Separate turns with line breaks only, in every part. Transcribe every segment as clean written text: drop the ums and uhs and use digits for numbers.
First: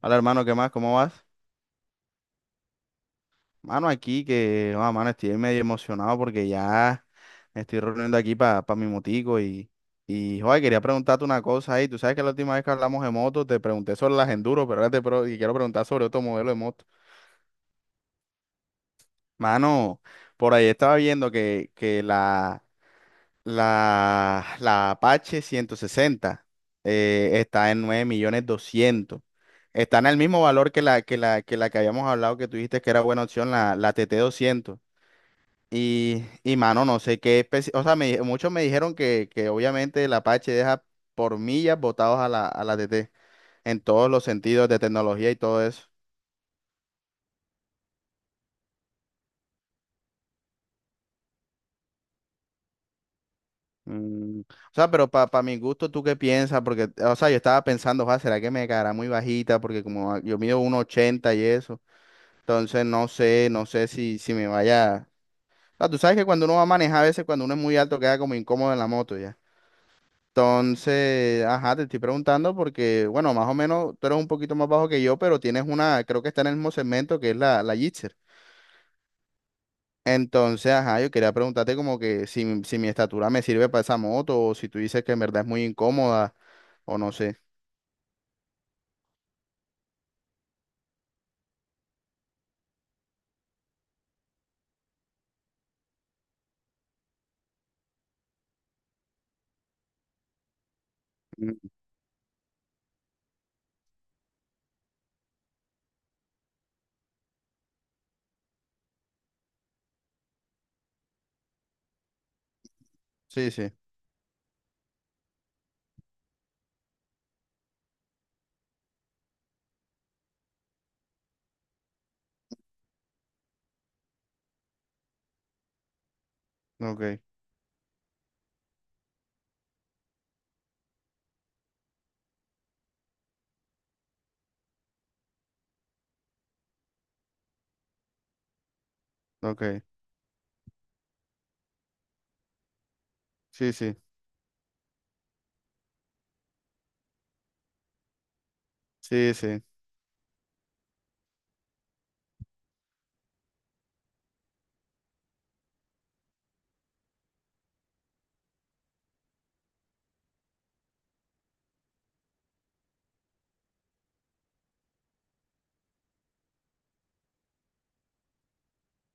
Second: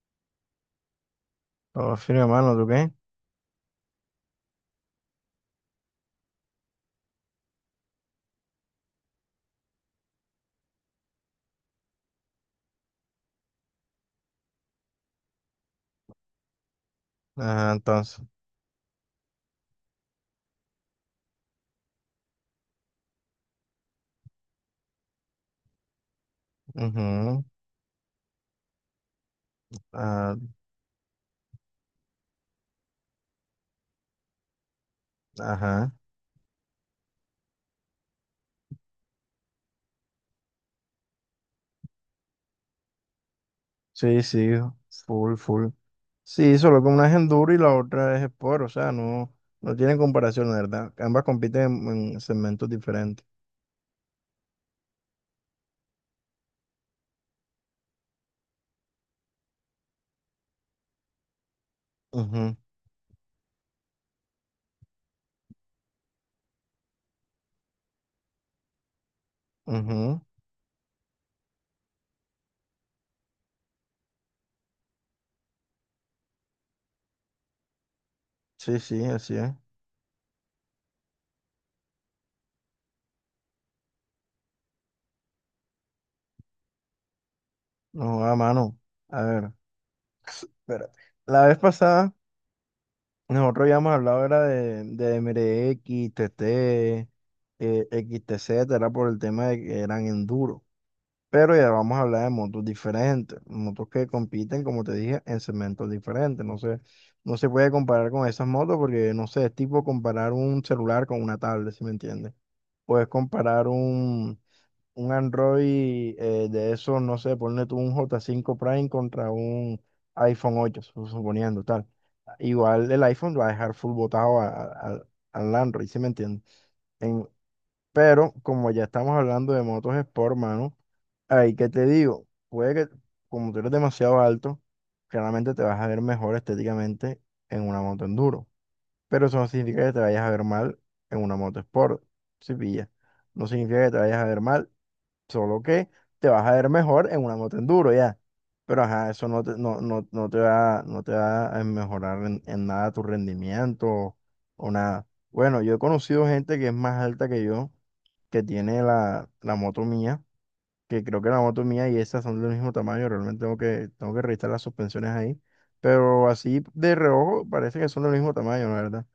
Hola hermano, ¿qué más? ¿Cómo vas?
Todo firme, mano, ¿tú qué?
Mano, aquí que, mano, estoy medio emocionado porque ya me estoy reuniendo aquí para mi motico y joder, quería preguntarte una cosa ahí. Tú sabes que la última vez que hablamos de motos te pregunté sobre las enduro, pero ahora y quiero preguntar sobre otro modelo de moto.
Ajá, entonces.
Mano, por ahí estaba viendo que la Apache 160
Ujú.
está en 9.200.000. Está en el
Ah,
mismo valor que la que habíamos hablado que tú dijiste que era buena opción, la TT 200.
ajá.
Y mano, no sé qué especie, o sea, muchos me dijeron que obviamente el Apache deja por millas botados a a la TT en todos
Sí,
los
sí,
sentidos de tecnología
full,
y todo
full.
eso.
Sí, solo que una es enduro y la otra es sport, o sea, no, no tienen comparación, la verdad. Ambas compiten en segmentos diferentes.
O sea, pero para mi gusto, ¿tú qué piensas? Porque, o sea, yo estaba pensando, "Joa, ¿será que me caerá muy bajita?". Porque yo mido 1,80 y eso. Entonces, no sé si me vaya... O sea, tú sabes que cuando uno va a manejar, a veces cuando uno es muy alto queda como incómodo en la moto ya.
Ujú, ujú.
Entonces, ajá, te estoy preguntando porque, bueno, más o menos tú eres un poquito más bajo que yo, pero tienes una, creo que está en el mismo segmento que es la Gixxer.
Sí, sí, así es.
Entonces, ajá, yo quería preguntarte como que si mi estatura me sirve para esa moto o si tú dices que en verdad es muy incómoda o no sé.
No, a mano. A ver, espérate. La vez pasada, nosotros ya hemos hablado, era de MRX, TT, XTZ, era por el tema de que eran enduro. Pero
Mm,
ya vamos a hablar de motos diferentes, motos que compiten, como te dije, en segmentos diferentes. No sé, no se puede comparar con esas motos porque, no sé, es tipo comparar un celular con una tablet, ¿si me entiendes? Puedes
Sí,
comparar
sí,
un Android, de esos, no sé, ponle tú un J5 Prime contra un iPhone 8 suponiendo tal. Igual el iPhone va a dejar full botado al Android, ¿si me entiendes?
ok,
En- pero como ya estamos hablando de motos Sport, mano. Ahí que te digo, puede que como tú eres demasiado alto, claramente te vas a ver mejor estéticamente en una moto enduro. Pero eso no
ok,
significa que te vayas a ver mal en una moto sport, si pillas. No
sí,
significa que
sí,
te vayas a ver mal, solo que te vas a ver mejor en una moto enduro, ya. Pero ajá, eso
sí,
no te,
sí,
no, no, no te va, no te va a mejorar en nada tu rendimiento o nada. Bueno, yo he conocido gente que es más alta que yo, que tiene la moto mía, que creo que la moto mía y esa son del mismo tamaño, realmente tengo que revisar las suspensiones ahí, pero así de reojo parece que son del mismo tamaño, la verdad.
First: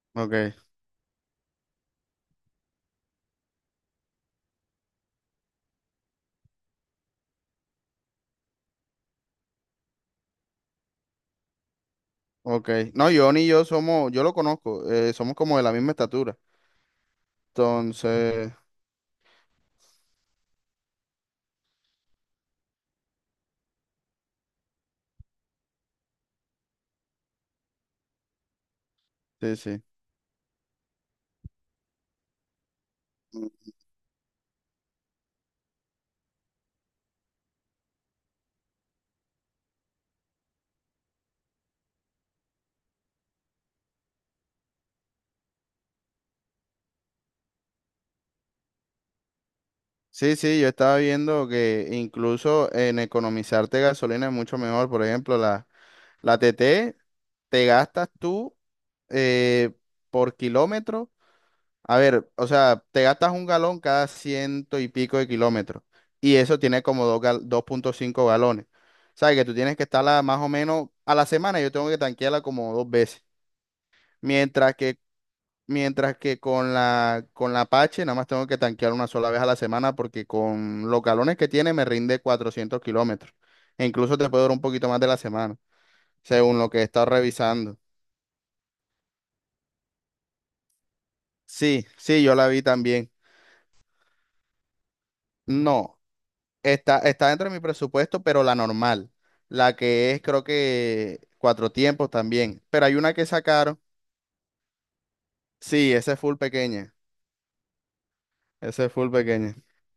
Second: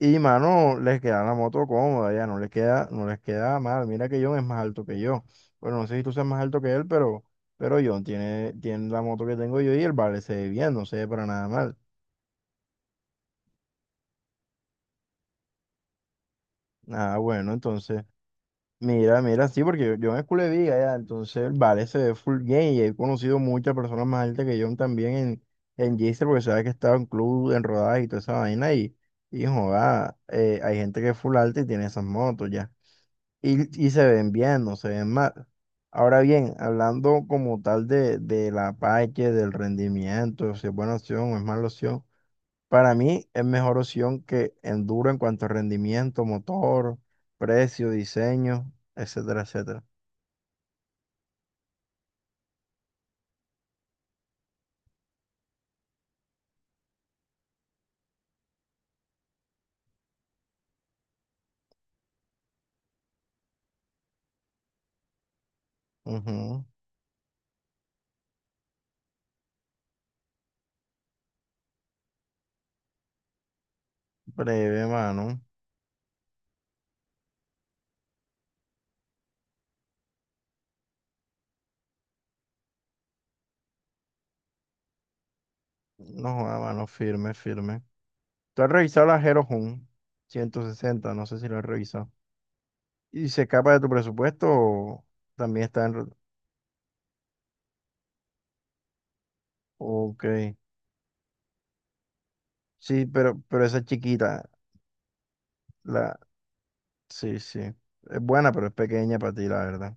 Y
ok,
mano, les queda la moto cómoda, ya no les queda mal. Mira que John es más alto que yo. Bueno, no sé si tú seas más alto que él, pero John tiene la moto que tengo yo y el vale se ve bien, no se ve para nada mal.
ok. No, yo ni yo somos, yo lo conozco, somos como de la misma estatura.
Ah, bueno, entonces.
Entonces,
Mira, mira, sí, porque yo me esculé de viga ya, entonces vale, se ve full gay y he conocido muchas personas más altas que yo también en Gisteren, porque sabes que estaba en club, en rodadas y toda esa vaina y
sí, sí.
joda, hay gente que es full alta y tiene esas motos ya, y se ven bien, no se ven mal. Ahora bien, hablando como tal de la Apache, del rendimiento, si es buena opción o es mala opción. Para mí es mejor opción que Enduro en cuanto a rendimiento, motor, precio, diseño, etcétera, etcétera.
Sí, sí, yo estaba viendo que incluso en economizarte gasolina es mucho mejor. Por ejemplo, la TT te gastas tú eh, por kilómetro. A ver, o sea, te gastas un galón cada ciento y pico de kilómetros. Y eso
Ujú.
tiene como 2,5 galones. O sea, que tú tienes que estarla más o menos a la semana. Yo tengo que tanquearla como dos veces. Mientras
Breve,
que
mano.
Mientras que con con la Apache nada más tengo que tanquear una sola vez a la semana porque con los galones que tiene me rinde 400 kilómetros. E incluso te puede durar un poquito más de la semana,
No, joda,
según lo que he
mano,
estado
firme,
revisando.
firme. ¿Tú has revisado la Hero Jun 160? No sé si lo has
Sí,
revisado.
sí, yo la vi también.
¿Y se escapa de tu presupuesto o también está en...
No,
re-
está dentro de mi presupuesto, pero la normal. La que es
Ok.
creo que cuatro tiempos también. Pero hay
Sí,
una que
pero esa
sacaron.
es chiquita,
Sí, esa
la.
es full pequeña.
Sí, sí. Es buena, pero es
Esa es full
pequeña para ti,
pequeña.
la verdad.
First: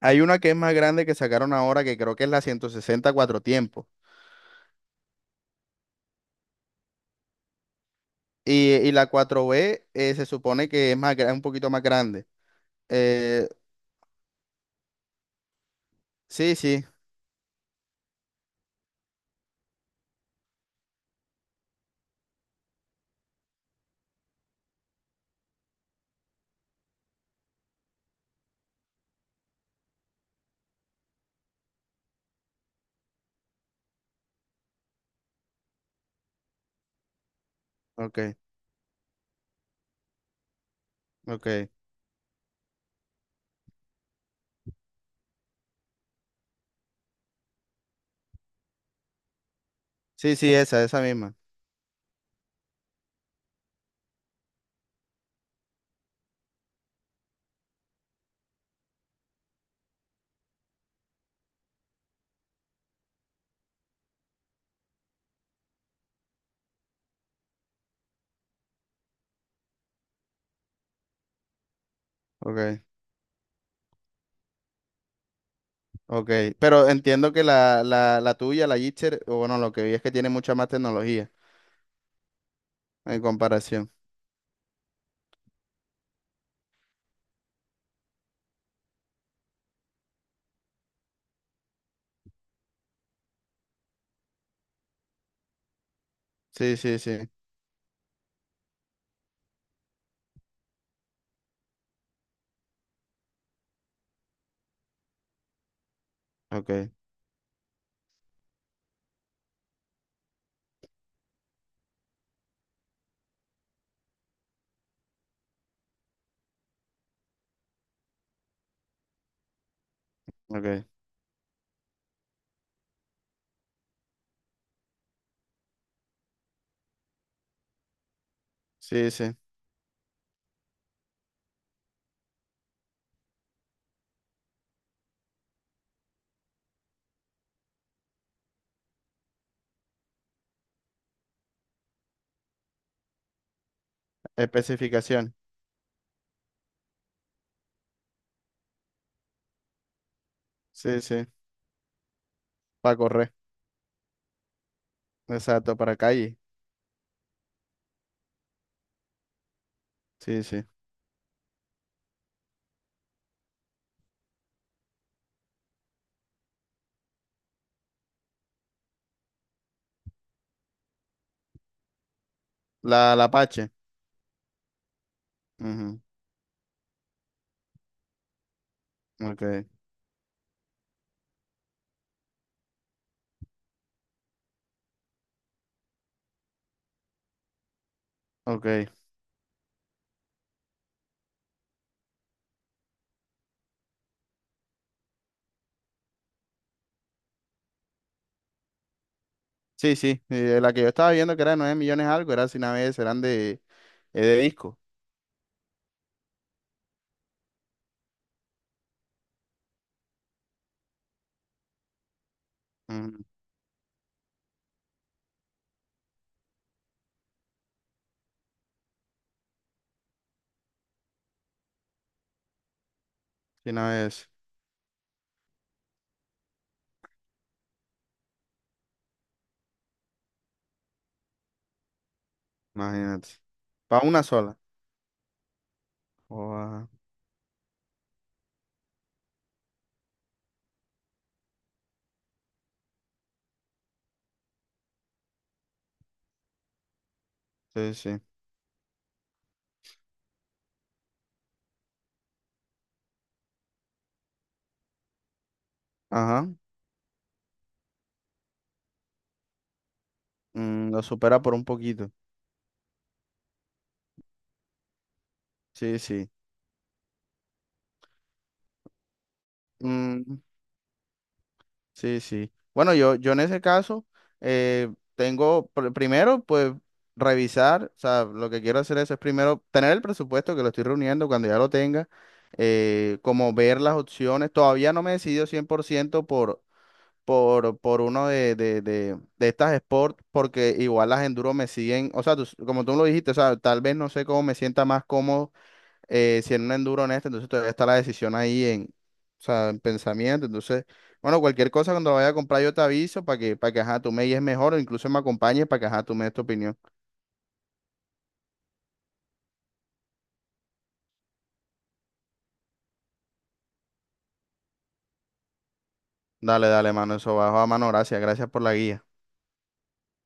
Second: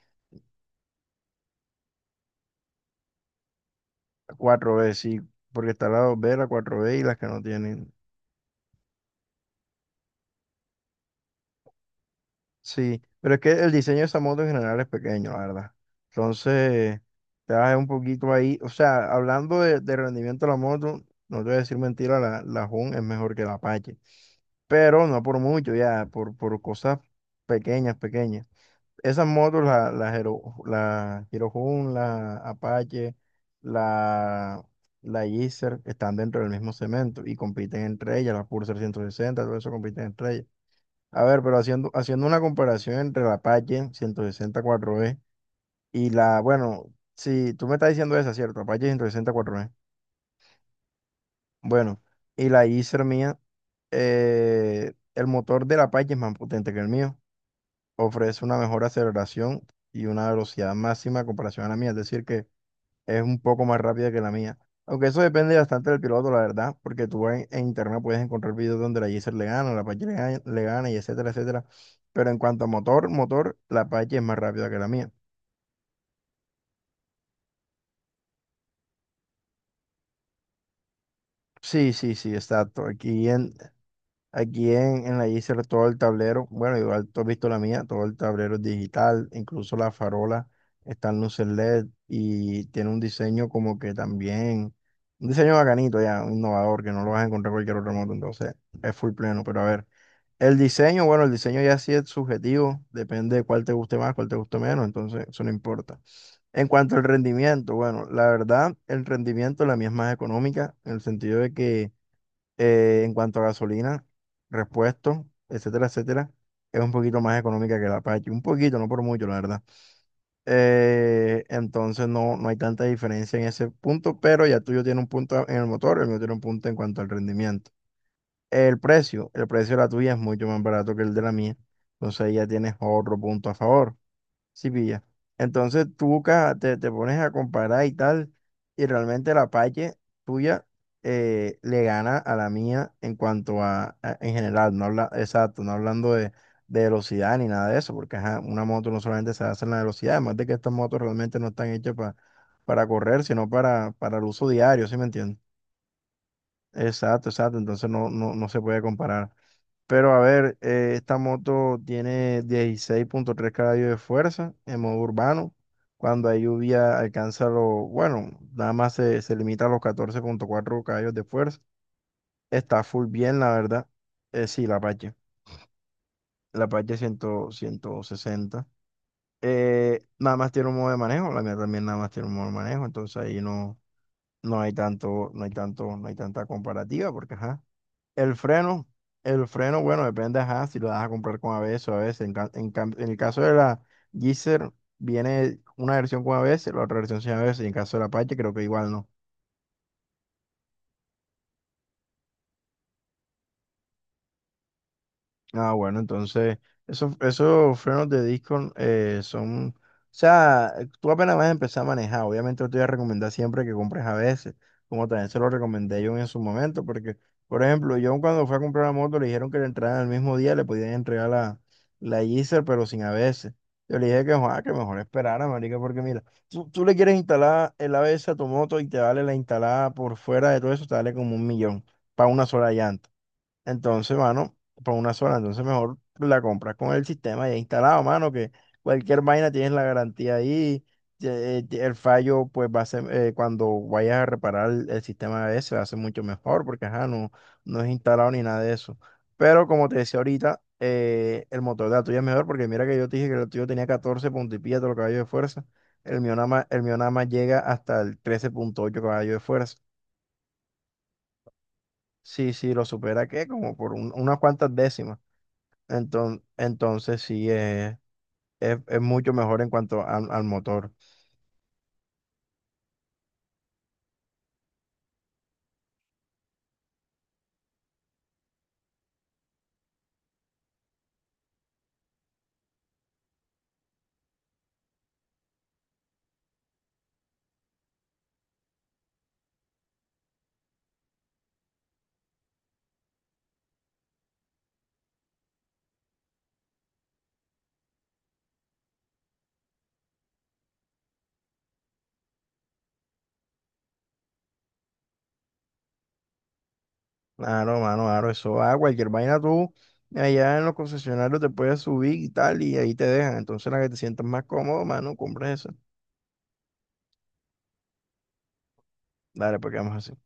Hay una que es más grande que sacaron ahora que creo que es la 160 cuatro tiempos.
La 4B, sí, porque está la 2B, la 4B y las que no tienen.
Y la cuatro b se supone que es un poquito más grande.
Sí, pero es
Eh,
que el diseño de esa moto en general es pequeño, la verdad.
sí, sí,
Entonces, te vas un poquito ahí. O sea, hablando de rendimiento de la moto, no te voy a decir mentira, la Hun es mejor que la Apache. Pero no por mucho, ya, por cosas pequeñas, pequeñas. Esas motos, Hero, la Hero Hun, la Apache, la, la Gixxer, están dentro del mismo cemento y compiten entre ellas.
ok,
La Pulsar 160, todo eso compiten entre ellas. A ver, pero
ok.
haciendo una comparación entre la Apache 160 4E y la, bueno, si tú me estás diciendo esa, ¿cierto? Apache 160 4E.
Sí, sí, esa misma.
Bueno, y la Acer mía, el motor de la Apache es más potente que el mío. Ofrece una mejor aceleración y una velocidad máxima en comparación a la mía. Es decir, que es un poco más rápida que la mía. Aunque eso depende bastante del piloto, la verdad, porque tú en internet puedes encontrar videos donde la Geyser le gana, la Apache le gana y etcétera, etcétera. Pero en cuanto a
Ok,
motor, motor, la Apache es más rápida que la mía.
ok. Pero entiendo que la tuya, la Gitcher, o bueno, lo que vi es que tiene mucha más tecnología
Sí, sí, sí, exacto.
en comparación.
Aquí en la Yser todo el tablero, bueno, igual tú has visto la mía, todo el tablero es digital, incluso la farola está en luces LED y tiene un diseño como que también, un diseño bacanito ya, un
Sí,
innovador, que
sí,
no lo vas a
sí.
encontrar en cualquier otro moto, entonces es full pleno, pero a ver, el diseño, bueno, el diseño ya sí es subjetivo, depende de cuál te guste más, cuál te guste menos, entonces eso no importa. En
Ok,
cuanto al rendimiento, bueno, la verdad, el rendimiento la mía es más económica, en el sentido de que, en cuanto a gasolina, repuestos, etcétera, etcétera, es un poquito más económica que la Apache. Un poquito, no por mucho, la verdad.
ok.
Entonces no, no hay tanta diferencia en ese punto, pero ya el tuyo tiene un punto en el motor, el mío tiene un punto en cuanto al rendimiento. El
Sí,
precio,
sí.
el precio de la tuya es mucho más barato que el de la mía, entonces ahí ya tienes otro punto a favor. Sí, pilla. Entonces tú buscas, te pones a comparar y tal, y realmente la Apache tuya, le gana a la mía en cuanto a, en general, no habla,
Especificación.
exacto, no hablando de velocidad ni nada de eso, porque ajá, una moto no solamente se hace en la velocidad, además de que estas motos
Sí, sí.
realmente no están hechas para
Para
correr,
correr.
sino para el uso diario, ¿sí me entiendes?
Exacto, para calle.
Exacto, exacto, entonces no, no, no se puede comparar. Pero a
Sí,
ver,
sí.
esta moto tiene 16.3 caballos de fuerza en modo urbano. Cuando hay lluvia alcanza bueno, nada más se limita a los 14.4 caballos de fuerza. Está full
La
bien, la
Apache.
verdad. Sí, la Apache.
Ujú,
La Apache 160.
ok,
Nada más tiene un modo de manejo. La mía también nada más tiene un modo de manejo. Entonces ahí no, no hay tanta comparativa porque, ajá. El
ok.
freno, el freno, bueno, depende, ajá, si lo vas a comprar con ABS o a ABS. En, ca- en cam- en el caso de la Gixxer, viene una versión con ABS, la otra versión sin ABS. Y en caso de la Apache, creo que igual no.
Sí, sí, la que yo estaba viendo que era de 9.000.000 algo, era sin ABS, eran de disco.
Ah, bueno, entonces, esos frenos de disco, o sea, tú apenas vas a empezar a manejar, obviamente yo te voy a
Ujú,
recomendar siempre que compres a veces, como también se lo recomendé yo en su momento, porque, por ejemplo, yo cuando fui a comprar la moto le dijeron que le entraran el mismo día, le podían entregar la Yeezer, pero sin a veces.
sin
Yo le dije
ABS,
que: "Joa, que mejor esperara, marica, porque mira, tú le quieres instalar el ABS a tu moto y te vale la instalada por fuera de todo eso, te vale como un millón para una sola llanta".
imagínate. Para
Entonces,
una
mano,
sola.
por una sola, entonces mejor la compras
Joda,
con el sistema ya instalado, mano, que cualquier vaina tienes la garantía ahí. El fallo, pues va a ser, cuando vayas a reparar el sistema ese, va a ser mucho mejor porque ajá, no, no es
sí, sí.
instalado ni nada de eso. Pero como te decía ahorita, el motor de la tuya es mejor porque mira que yo te dije que el tuyo tenía 14 punto y pilla de los caballos de fuerza. El mío
Ajá.
nada más, el mío nada más llega hasta el 13.8 caballos de fuerza.
Lo supera por un poquito.
Sí, sí, lo supera que como por unas cuantas décimas.
Sí, sí.
Entonces sí, es mucho mejor en cuanto al,
Mm,
al motor.
sí, sí. Bueno, yo en ese caso tengo, primero, pues revisar, o sea, lo que quiero hacer eso es primero tener el presupuesto que lo estoy reuniendo cuando ya lo tenga, como ver las opciones. Todavía no me he decidido 100% por uno de estas sports, porque igual las enduro me siguen, o sea, como tú lo dijiste, o sea, tal vez no sé cómo me sienta más cómodo si en un enduro en este, entonces todavía está la decisión ahí en, o sea, en pensamiento, entonces, bueno, cualquier cosa cuando vaya a comprar yo te aviso para que, ajá, tú me guíes mejor o incluso me acompañes para que, ajá, tú me des tu opinión.
Claro, mano, claro, eso cualquier vaina tú allá en los concesionarios te puedes subir y tal, y ahí te dejan. Entonces la que te sientas más cómodo, mano, compras eso.
Dale, dale, mano, eso bajo a mano, gracias, gracias por la guía.
Dale, pues quedamos así.